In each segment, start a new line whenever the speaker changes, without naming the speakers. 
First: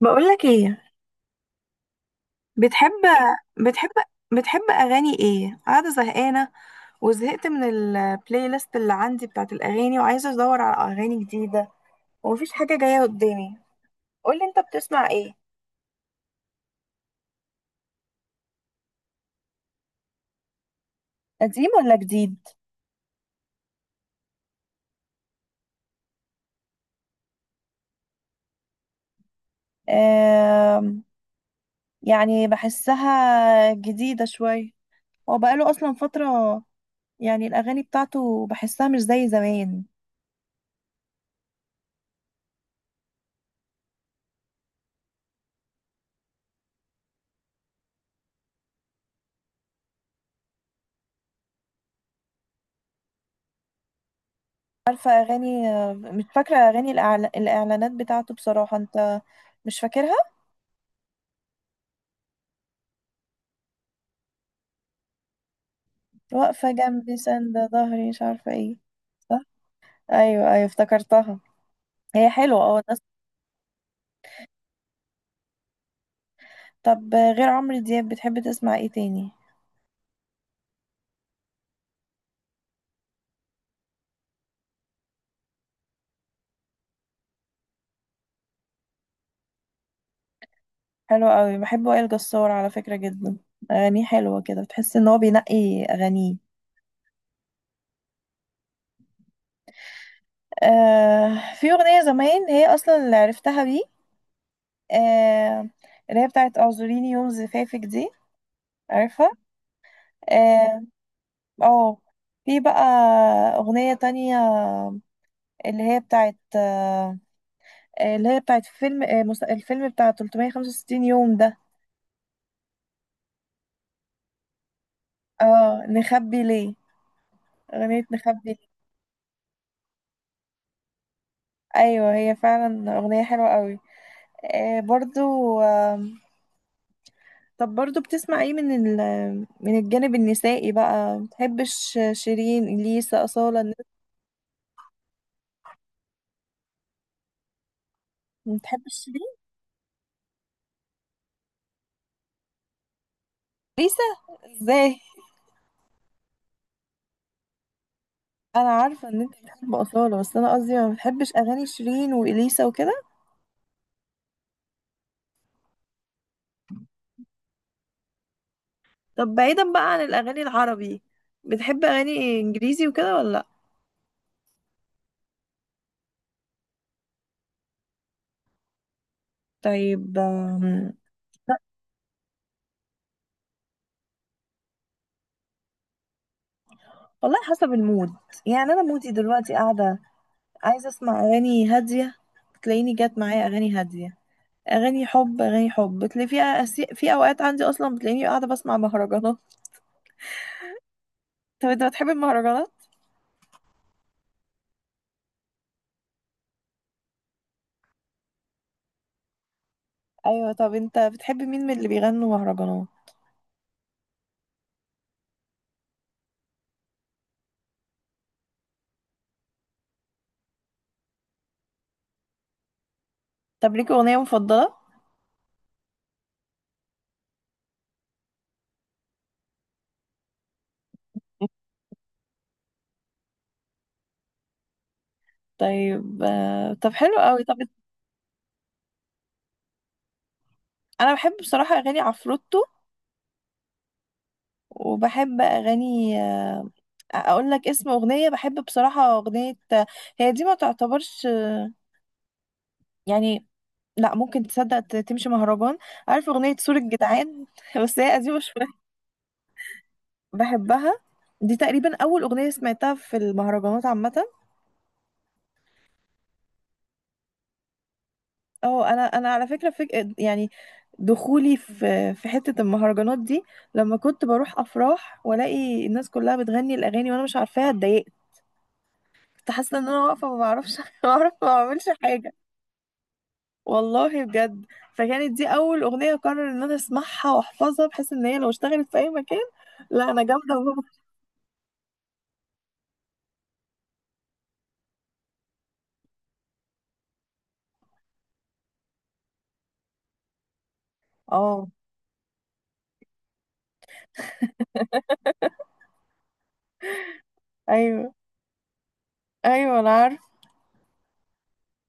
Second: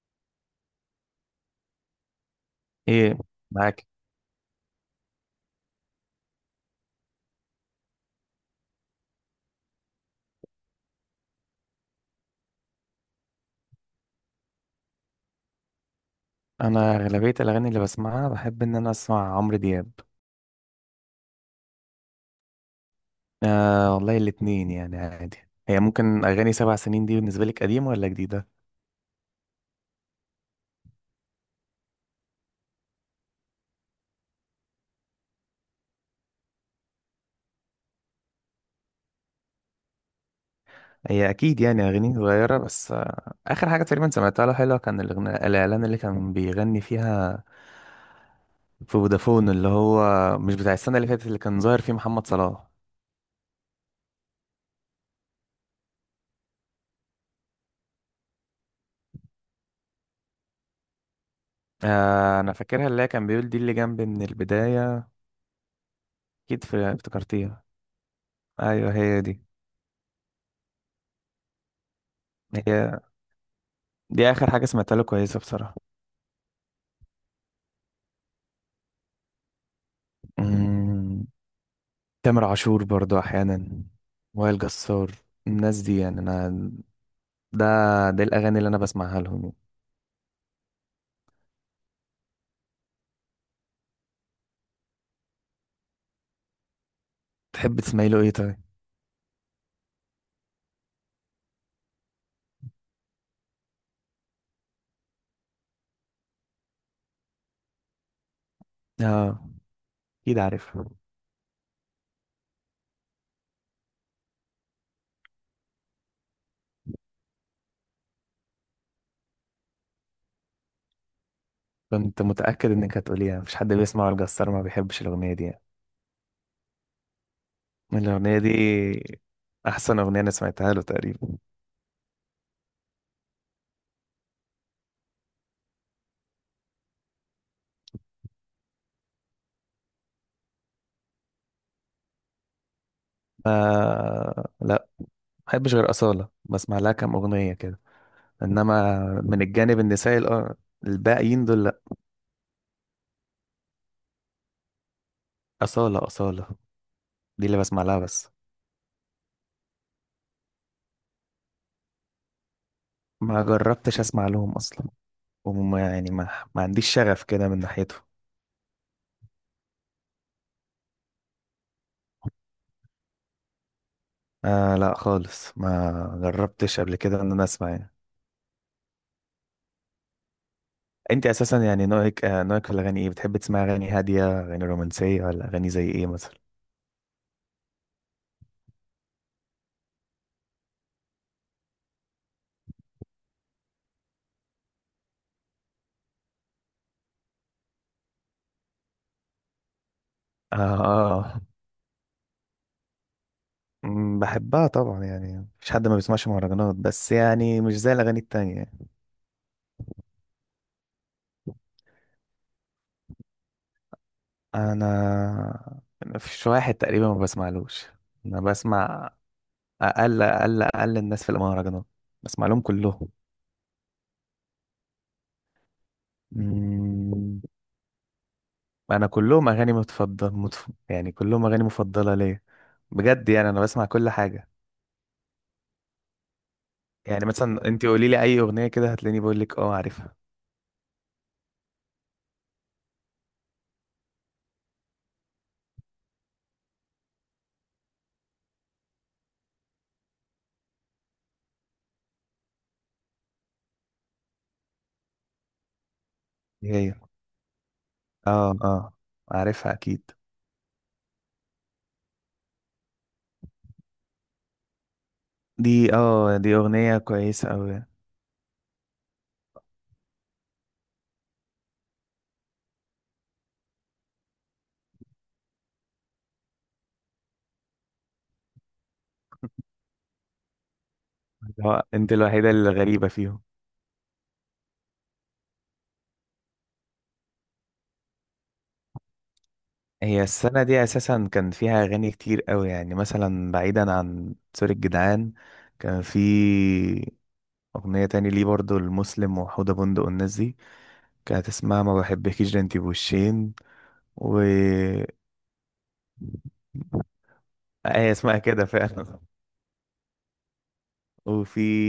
بقولك ايه؟ بتحب،
ايه، معاك.
بتحب بتحب اغاني ايه؟ قاعده زهقانه وزهقت من البلاي ليست اللي عندي بتاعت الاغاني، وعايزه ادور على اغاني جديده، ومفيش حاجه جايه قدامي. قولي انت بتسمع ايه؟
انا اغلبيه الاغاني اللي بسمعها بحب ان انا اسمع عمرو دياب.
قديم ولا جديد؟
آه والله الاتنين يعني عادي. هي ممكن اغاني 7 سنين دي بالنسبه لك قديمه ولا جديده؟
آم، يعني بحسها جديدة شوية، هو بقاله أصلا فترة، يعني الأغاني بتاعته بحسها مش زي زمان.
هي اكيد يعني اغاني صغيره، بس آه اخر حاجه تقريبا سمعتها له حلوه كان الأغنية الاعلان اللي كان بيغني فيها في فودافون، اللي هو مش بتاع السنه اللي فاتت اللي كان ظاهر فيه محمد صلاح.
عارفة أغاني، مش فاكرة أغاني الإعلانات بتاعته بصراحة أنت، مش فاكرها.
آه انا فاكرها، اللي هي كان بيقول دي اللي جنبي من البدايه. اكيد
واقفة جنبي
افتكرتيها.
ساندة ظهري مش عارفة ايه.
ايوه هي
صح؟
دي.
ايوه ايوه افتكرتها، هي حلوة. اه الناس.
هي دي اخر حاجه سمعتها له كويسه بصراحه.
طب غير عمرو دياب بتحب تسمع ايه تاني؟
مم، تامر عاشور برضو احيانا، وائل جسار، الناس دي. يعني انا ده ده الاغاني اللي انا بسمعها لهم يعني.
حلو قوي، بحب وائل جسار على فكرة جدا، اغانيه حلوة كده، بتحس ان هو بينقي اغانيه.
تحب تسمعي له ايه طيب؟
آه في اغنية زمان هي اصلا اللي عرفتها بيه، آه اللي هي بتاعت اعذريني يوم زفافك دي، عارفها.
اه اكيد عارف.
اه آه. في بقى اغنية تانية اللي هي بتاعت اللي هي بتاعت فيلم الفيلم بتاع 365 يوم ده.
كنت متاكد انك هتقوليها، مفيش حد بيسمع وائل جسار ما بيحبش الاغنيه دي يعني.
اه نخبي ليه، أغنية
الاغنيه
نخبي
دي
ليه.
احسن اغنيه انا سمعتها له تقريبا.
أيوة هي فعلا أغنية حلوة قوي، آه برضو، آه. طب برضو بتسمع ايه من من الجانب النسائي بقى؟ متحبش شيرين، ليسا، أصالة، الناس-.
آه لا، ما بحبش غير اصاله، بسمع لها كام اغنيه كده.
متحبش
انما
شيرين،
من الجانب النسائي الباقيين دول لا.
ليسا، ازاي؟
اصاله اصاله دي اللي بسمع لها بس.
انا عارفة ان انت بتحب أصالة، بس انا قصدي ما بتحبش اغاني شيرين وإليسا وكده.
ما جربتش اسمع لهم اصلا، وما يعني ما عنديش شغف كده من ناحيتهم.
طب بعيدا بقى عن الاغاني العربي، بتحب اغاني انجليزي وكده ولا؟
آه لا خالص، ما جربتش قبل كده ان انا اسمع يعني.
طيب.
انت اساسا يعني نوعك آه نوعك في الاغاني ايه؟ بتحب تسمع اغاني هاديه، اغاني رومانسيه، ولا اغاني زي ايه مثلا؟
والله حسب المود، يعني انا مودي دلوقتي قاعده عايزه اسمع اغاني هاديه، تلاقيني جت معايا اغاني هاديه، اغاني حب، اغاني حب بتلاقي فيها في اوقات عندي اصلا بتلاقيني قاعده بسمع مهرجانات.
اه، آه.
طب انت بتحب المهرجانات؟
بحبها طبعا يعني، مفيش حد ما بيسمعش مهرجانات، بس يعني مش زي الاغاني التانية.
ايوه. طب انت بتحب مين من اللي بيغنوا مهرجانات؟
انا مفيش واحد تقريبا ما بسمعلوش. انا بسمع اقل اقل اقل الناس في المهرجانات، بسمع لهم كلهم.
طب ليك اغنيه مفضله؟
مم. انا كلهم اغاني متفضل يعني كلهم اغاني مفضله ليا. بجد يعني انا بسمع كل حاجه.
طيب، طب حلو
يعني
قوي. طب
مثلا انت قولي لي اي اغنيه كده هتلاقيني بقول لك اه عارفها.
انا بحب بصراحه اغاني عفروتو، وبحب اغاني، اقول لك اسم اغنيه بحب بصراحه، اغنيه هي دي ما تعتبرش يعني، لا ممكن تصدق تمشي مهرجان، عارف اغنيه
دي
سور
هي،
الجدعان؟ بس هي قديمه
اه
شويه،
اه عارفها اكيد.
بحبها. دي تقريبا اول اغنيه سمعتها في المهرجانات عامه.
دي اه دي اغنيه كويسه قوي.
اه، انا على فكره، يعني دخولي في حته المهرجانات دي لما كنت بروح افراح والاقي الناس كلها بتغني الاغاني وانا مش عارفاها اتضايقت، كنت حاسه ان انا واقفه ما بعرفش. ما بعرف ما بعملش
انت
حاجه،
الوحيده اللي غريبه فيهم.
والله بجد. فكانت دي اول اغنيه قرر ان انا اسمعها واحفظها بحيث ان هي لو اشتغلت في اي مكان، لا انا
هي
جامده.
السنه دي اساسا كان فيها اغاني كتير قوي، يعني مثلا بعيدا عن سوري الجدعان كان في اغنيه تاني ليه برضو المسلم وحوده بندق والناس دي، كانت
اه
اسمها ما بحبكيش ده انتي بوشين، و هي
ايوه
اسمها كده فعلا.
ايوه انا عارف.
وفي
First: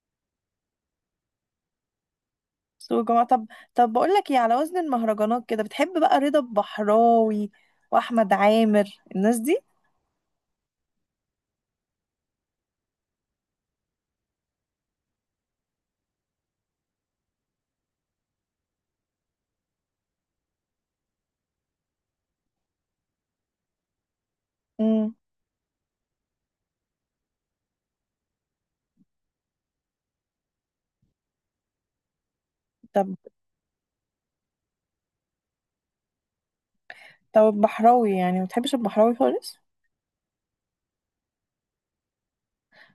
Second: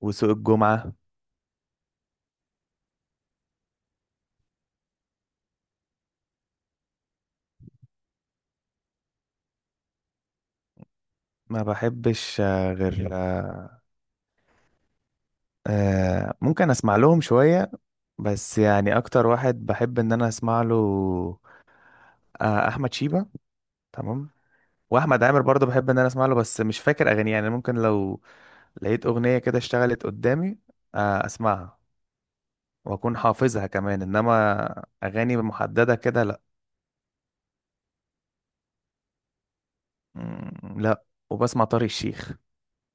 وسوق الجمعة.
سوق جماعة. طب بقول لك ايه، على وزن المهرجانات كده بتحب بقى رضا البحراوي واحمد عامر، الناس دي؟
ما بحبش غير ممكن اسمع لهم شوية، بس يعني اكتر واحد بحب ان انا اسمع له احمد شيبة، تمام.
امم.
واحمد عامر برضه بحب ان انا اسمع له، بس مش فاكر اغانيه يعني. ممكن لو لقيت اغنية كده اشتغلت قدامي اسمعها
طب
واكون حافظها كمان. انما اغاني محددة كده لا.
البحراوي يعني ما بتحبش البحراوي خالص؟
مم، لا. وبسمع طارق الشيخ،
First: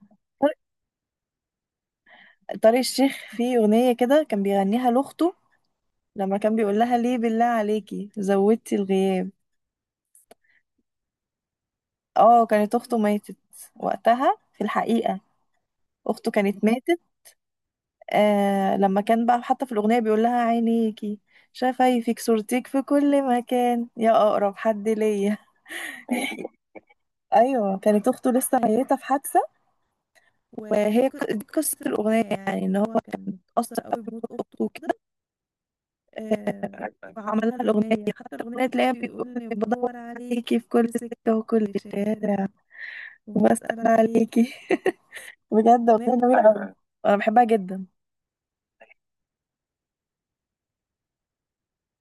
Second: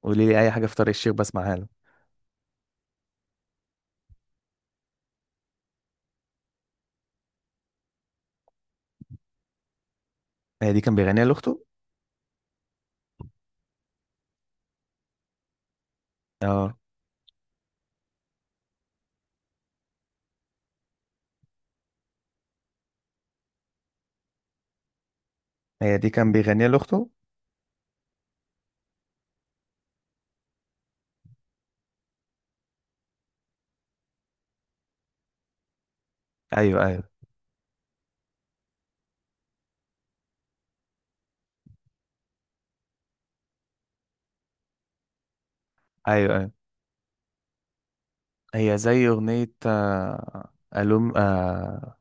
قولي لي اي
طارق،
حاجه في طارق الشيخ بسمعها له.
طارق الشيخ فيه اغنية كده كان بيغنيها لاخته، لما كان بيقول لها ليه بالله عليكي زودتي الغياب.
هي دي كان بيغنيها لاخته؟
اه كانت اخته ماتت وقتها في الحقيقة، اخته كانت
اه،
ماتت. آه لما كان بقى حتى في الأغنية بيقول لها عينيكي، شفايفك، صورتك في كل مكان يا أقرب حد ليا.
هي دي كان بيغنيها لاخته؟
أيوة كانت أخته لسه ميتة في حادثة، وهي دي قصة الأغنية، يعني إن هو كان اتأثر قوي بموت أخته وكده،
ايوه
آه،
ايوه،
فعمل لها الأغنية، حتى الأغنية تلاقيها بيقول لي بدور عليكي في كل سكة وكل شارع وبسأل عليكي. بجد أغنية
ايوه
جميلة
ايوه.
أوي، أنا بحبها جدا.
هي زي اغنيه الوم،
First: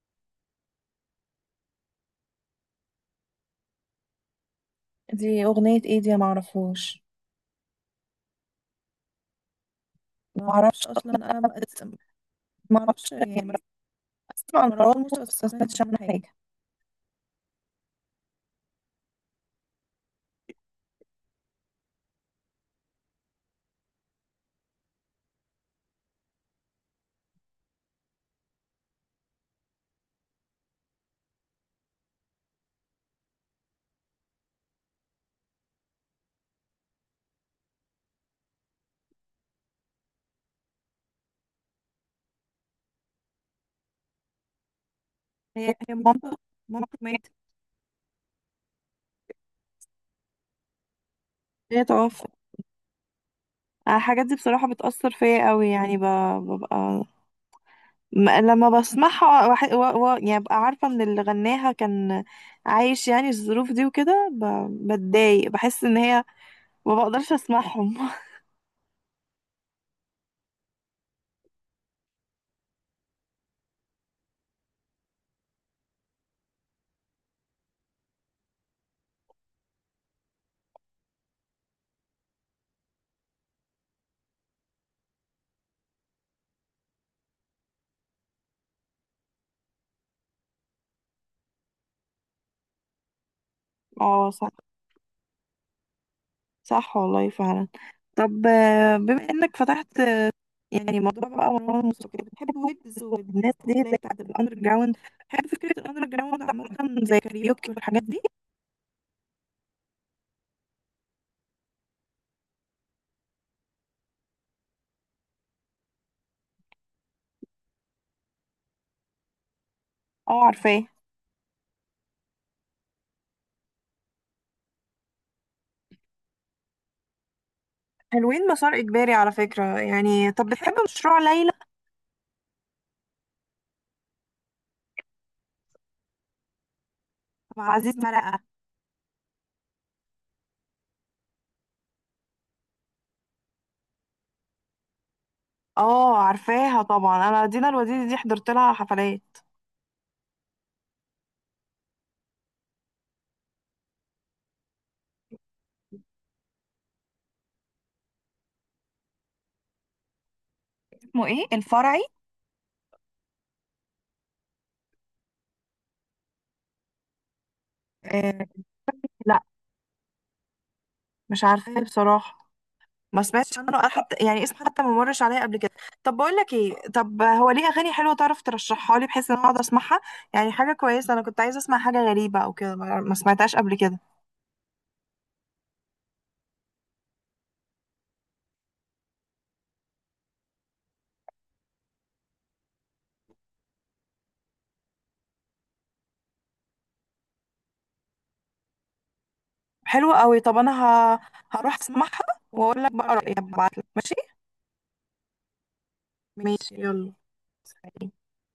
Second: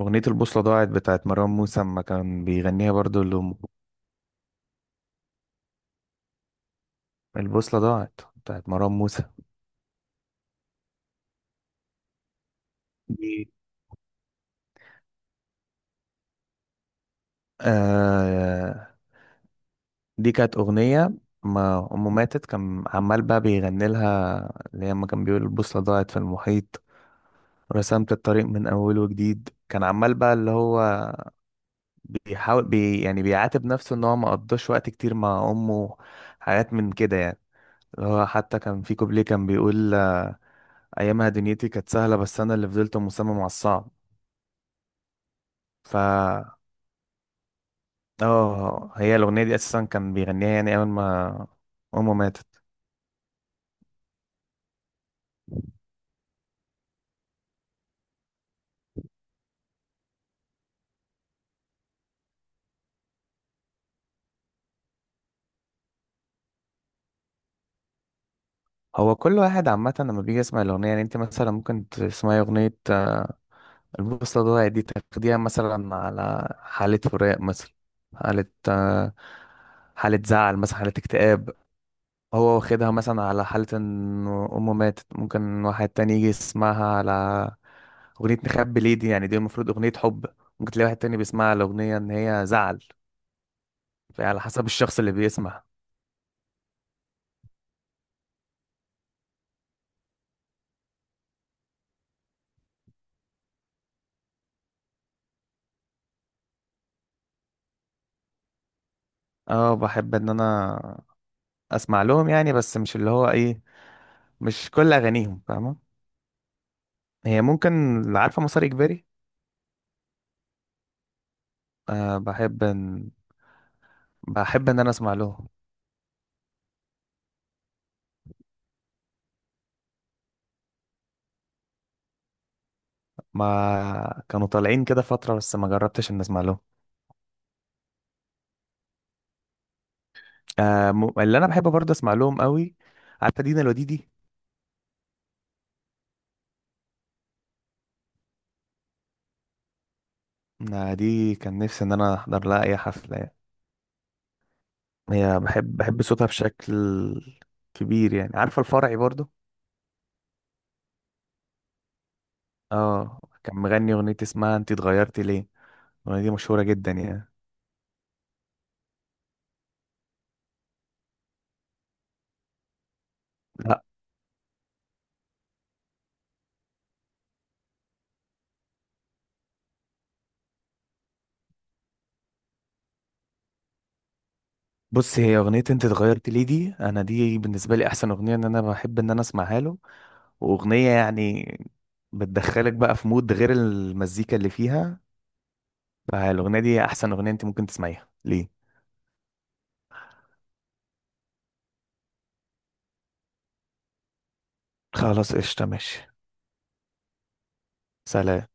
اغنيه البوصله ضاعت بتاعت مروان موسى اما كان بيغنيها برضو لامه.
دي أغنية إيه دي معرفوش؟
البوصله ضاعت بتاعت مروان موسى.
معرفش أصلا أنا، ما معرفش
دي
يعني، بسمع مروان موسى بس ما سمعتش عنها حاجة.
آه دي كانت اغنيه ما امه ماتت كان عمال بقى بيغني لها. اللي هي اما كان بيقول البوصله ضاعت في المحيط، رسمت الطريق من أول وجديد، كان عمال بقى اللي هو بيحاول يعني بيعاتب نفسه ان هو ما قضاش وقت كتير مع امه، حاجات من كده يعني. هو حتى كان في كوبليه كان بيقول ايامها دنيتي كانت سهله بس انا اللي فضلت مصمم على الصعب.
هي
ف
مامته، مامته ماتت،
اه هي الاغنيه دي اساسا كان بيغنيها يعني اول ما
هي
امه
توفت.
ماتت.
أنا الحاجات دي بصراحة بتأثر فيا قوي، يعني ببقى، لما بسمعها يعني ببقى عارفة ان اللي غناها كان عايش يعني الظروف دي وكده، بتضايق، بحس ان هي ما بقدرش اسمعهم.
هو كل واحد عامه لما بيجي يسمع الاغنيه، يعني انت مثلا ممكن تسمعي اغنيه البوصله ضاعت دي تاخديها مثلا على حاله فراق مثلا، حاله حاله زعل مثلا، حاله اكتئاب. هو واخدها مثلا على حالة ان امه ماتت، ممكن واحد تاني يجي يسمعها على اغنية نخبي ليه دي، يعني دي المفروض اغنية حب. ممكن تلاقي واحد تاني بيسمعها على اغنية ان هي زعل.
اه
فعلى
صح،
حسب الشخص اللي بيسمع.
صح والله فعلا. طب، بما انك فتحت، يعني موضوع بقى مروان موسيقى، بتحب ويجز والناس دي اللي هي بتاعت الاندر جراوند؟ بتحب فكرة الاندر جراوند عامة زي كاريوكي والحاجات دي؟
اه بحب ان انا اسمع لهم يعني، بس مش اللي هو ايه، مش كل اغانيهم فاهمة. هي ممكن اللي عارفة مسار اجباري.
اه عارفاه،
أه، بحب ان انا اسمع لهم.
حلوين مسار اجباري على فكرة يعني. طب بتحب مشروع ليلى
ما كانوا طالعين كده فترة، بس ما جربتش ان اسمع لهم.
مع عزيز مرقة؟
آه، اللي انا بحب برضه اسمع لهم قوي، عارفه دينا الوديدي.
اه عارفاها طبعا، انا دينا الوديدي دي حضرت لها حفلات.
آه دي كان نفسي ان انا احضر لها اي حفله يعني. هي بحب صوتها بشكل كبير يعني. عارفه الفرعي برضه.
اسمه ايه الفرعي؟
اه كان مغني اغنيه اسمها انت اتغيرتي ليه، الاغنيه دي مشهوره جدا يعني.
آه لا مش عارفاها بصراحة، ما سمعتش عنه
لا.
أنا حتى، يعني اسم حتى ما مرش عليا قبل كده. طب بقول لك ايه، طب هو ليه اغاني حلوه تعرف ترشحها لي بحيث ان انا اقعد اسمعها؟ يعني حاجه كويسه، انا كنت عايزه اسمع حاجه غريبه او كده، ما سمعتهاش قبل كده.
بص هي اغنيه انت اتغيرتي ليه دي، انا دي بالنسبه لي احسن اغنيه ان انا بحب ان انا اسمعها له. واغنيه يعني بتدخلك بقى في مود غير المزيكا اللي فيها. فالاغنيه دي احسن اغنيه انت ممكن تسمعيها ليه.
حلوه قوي، طب انا ه... هروح اسمعها واقول لك بقى رايي، هبعت لك ماشي.
خلاص قشطة ماشي.
ماشي يلا، سلام.
سلام.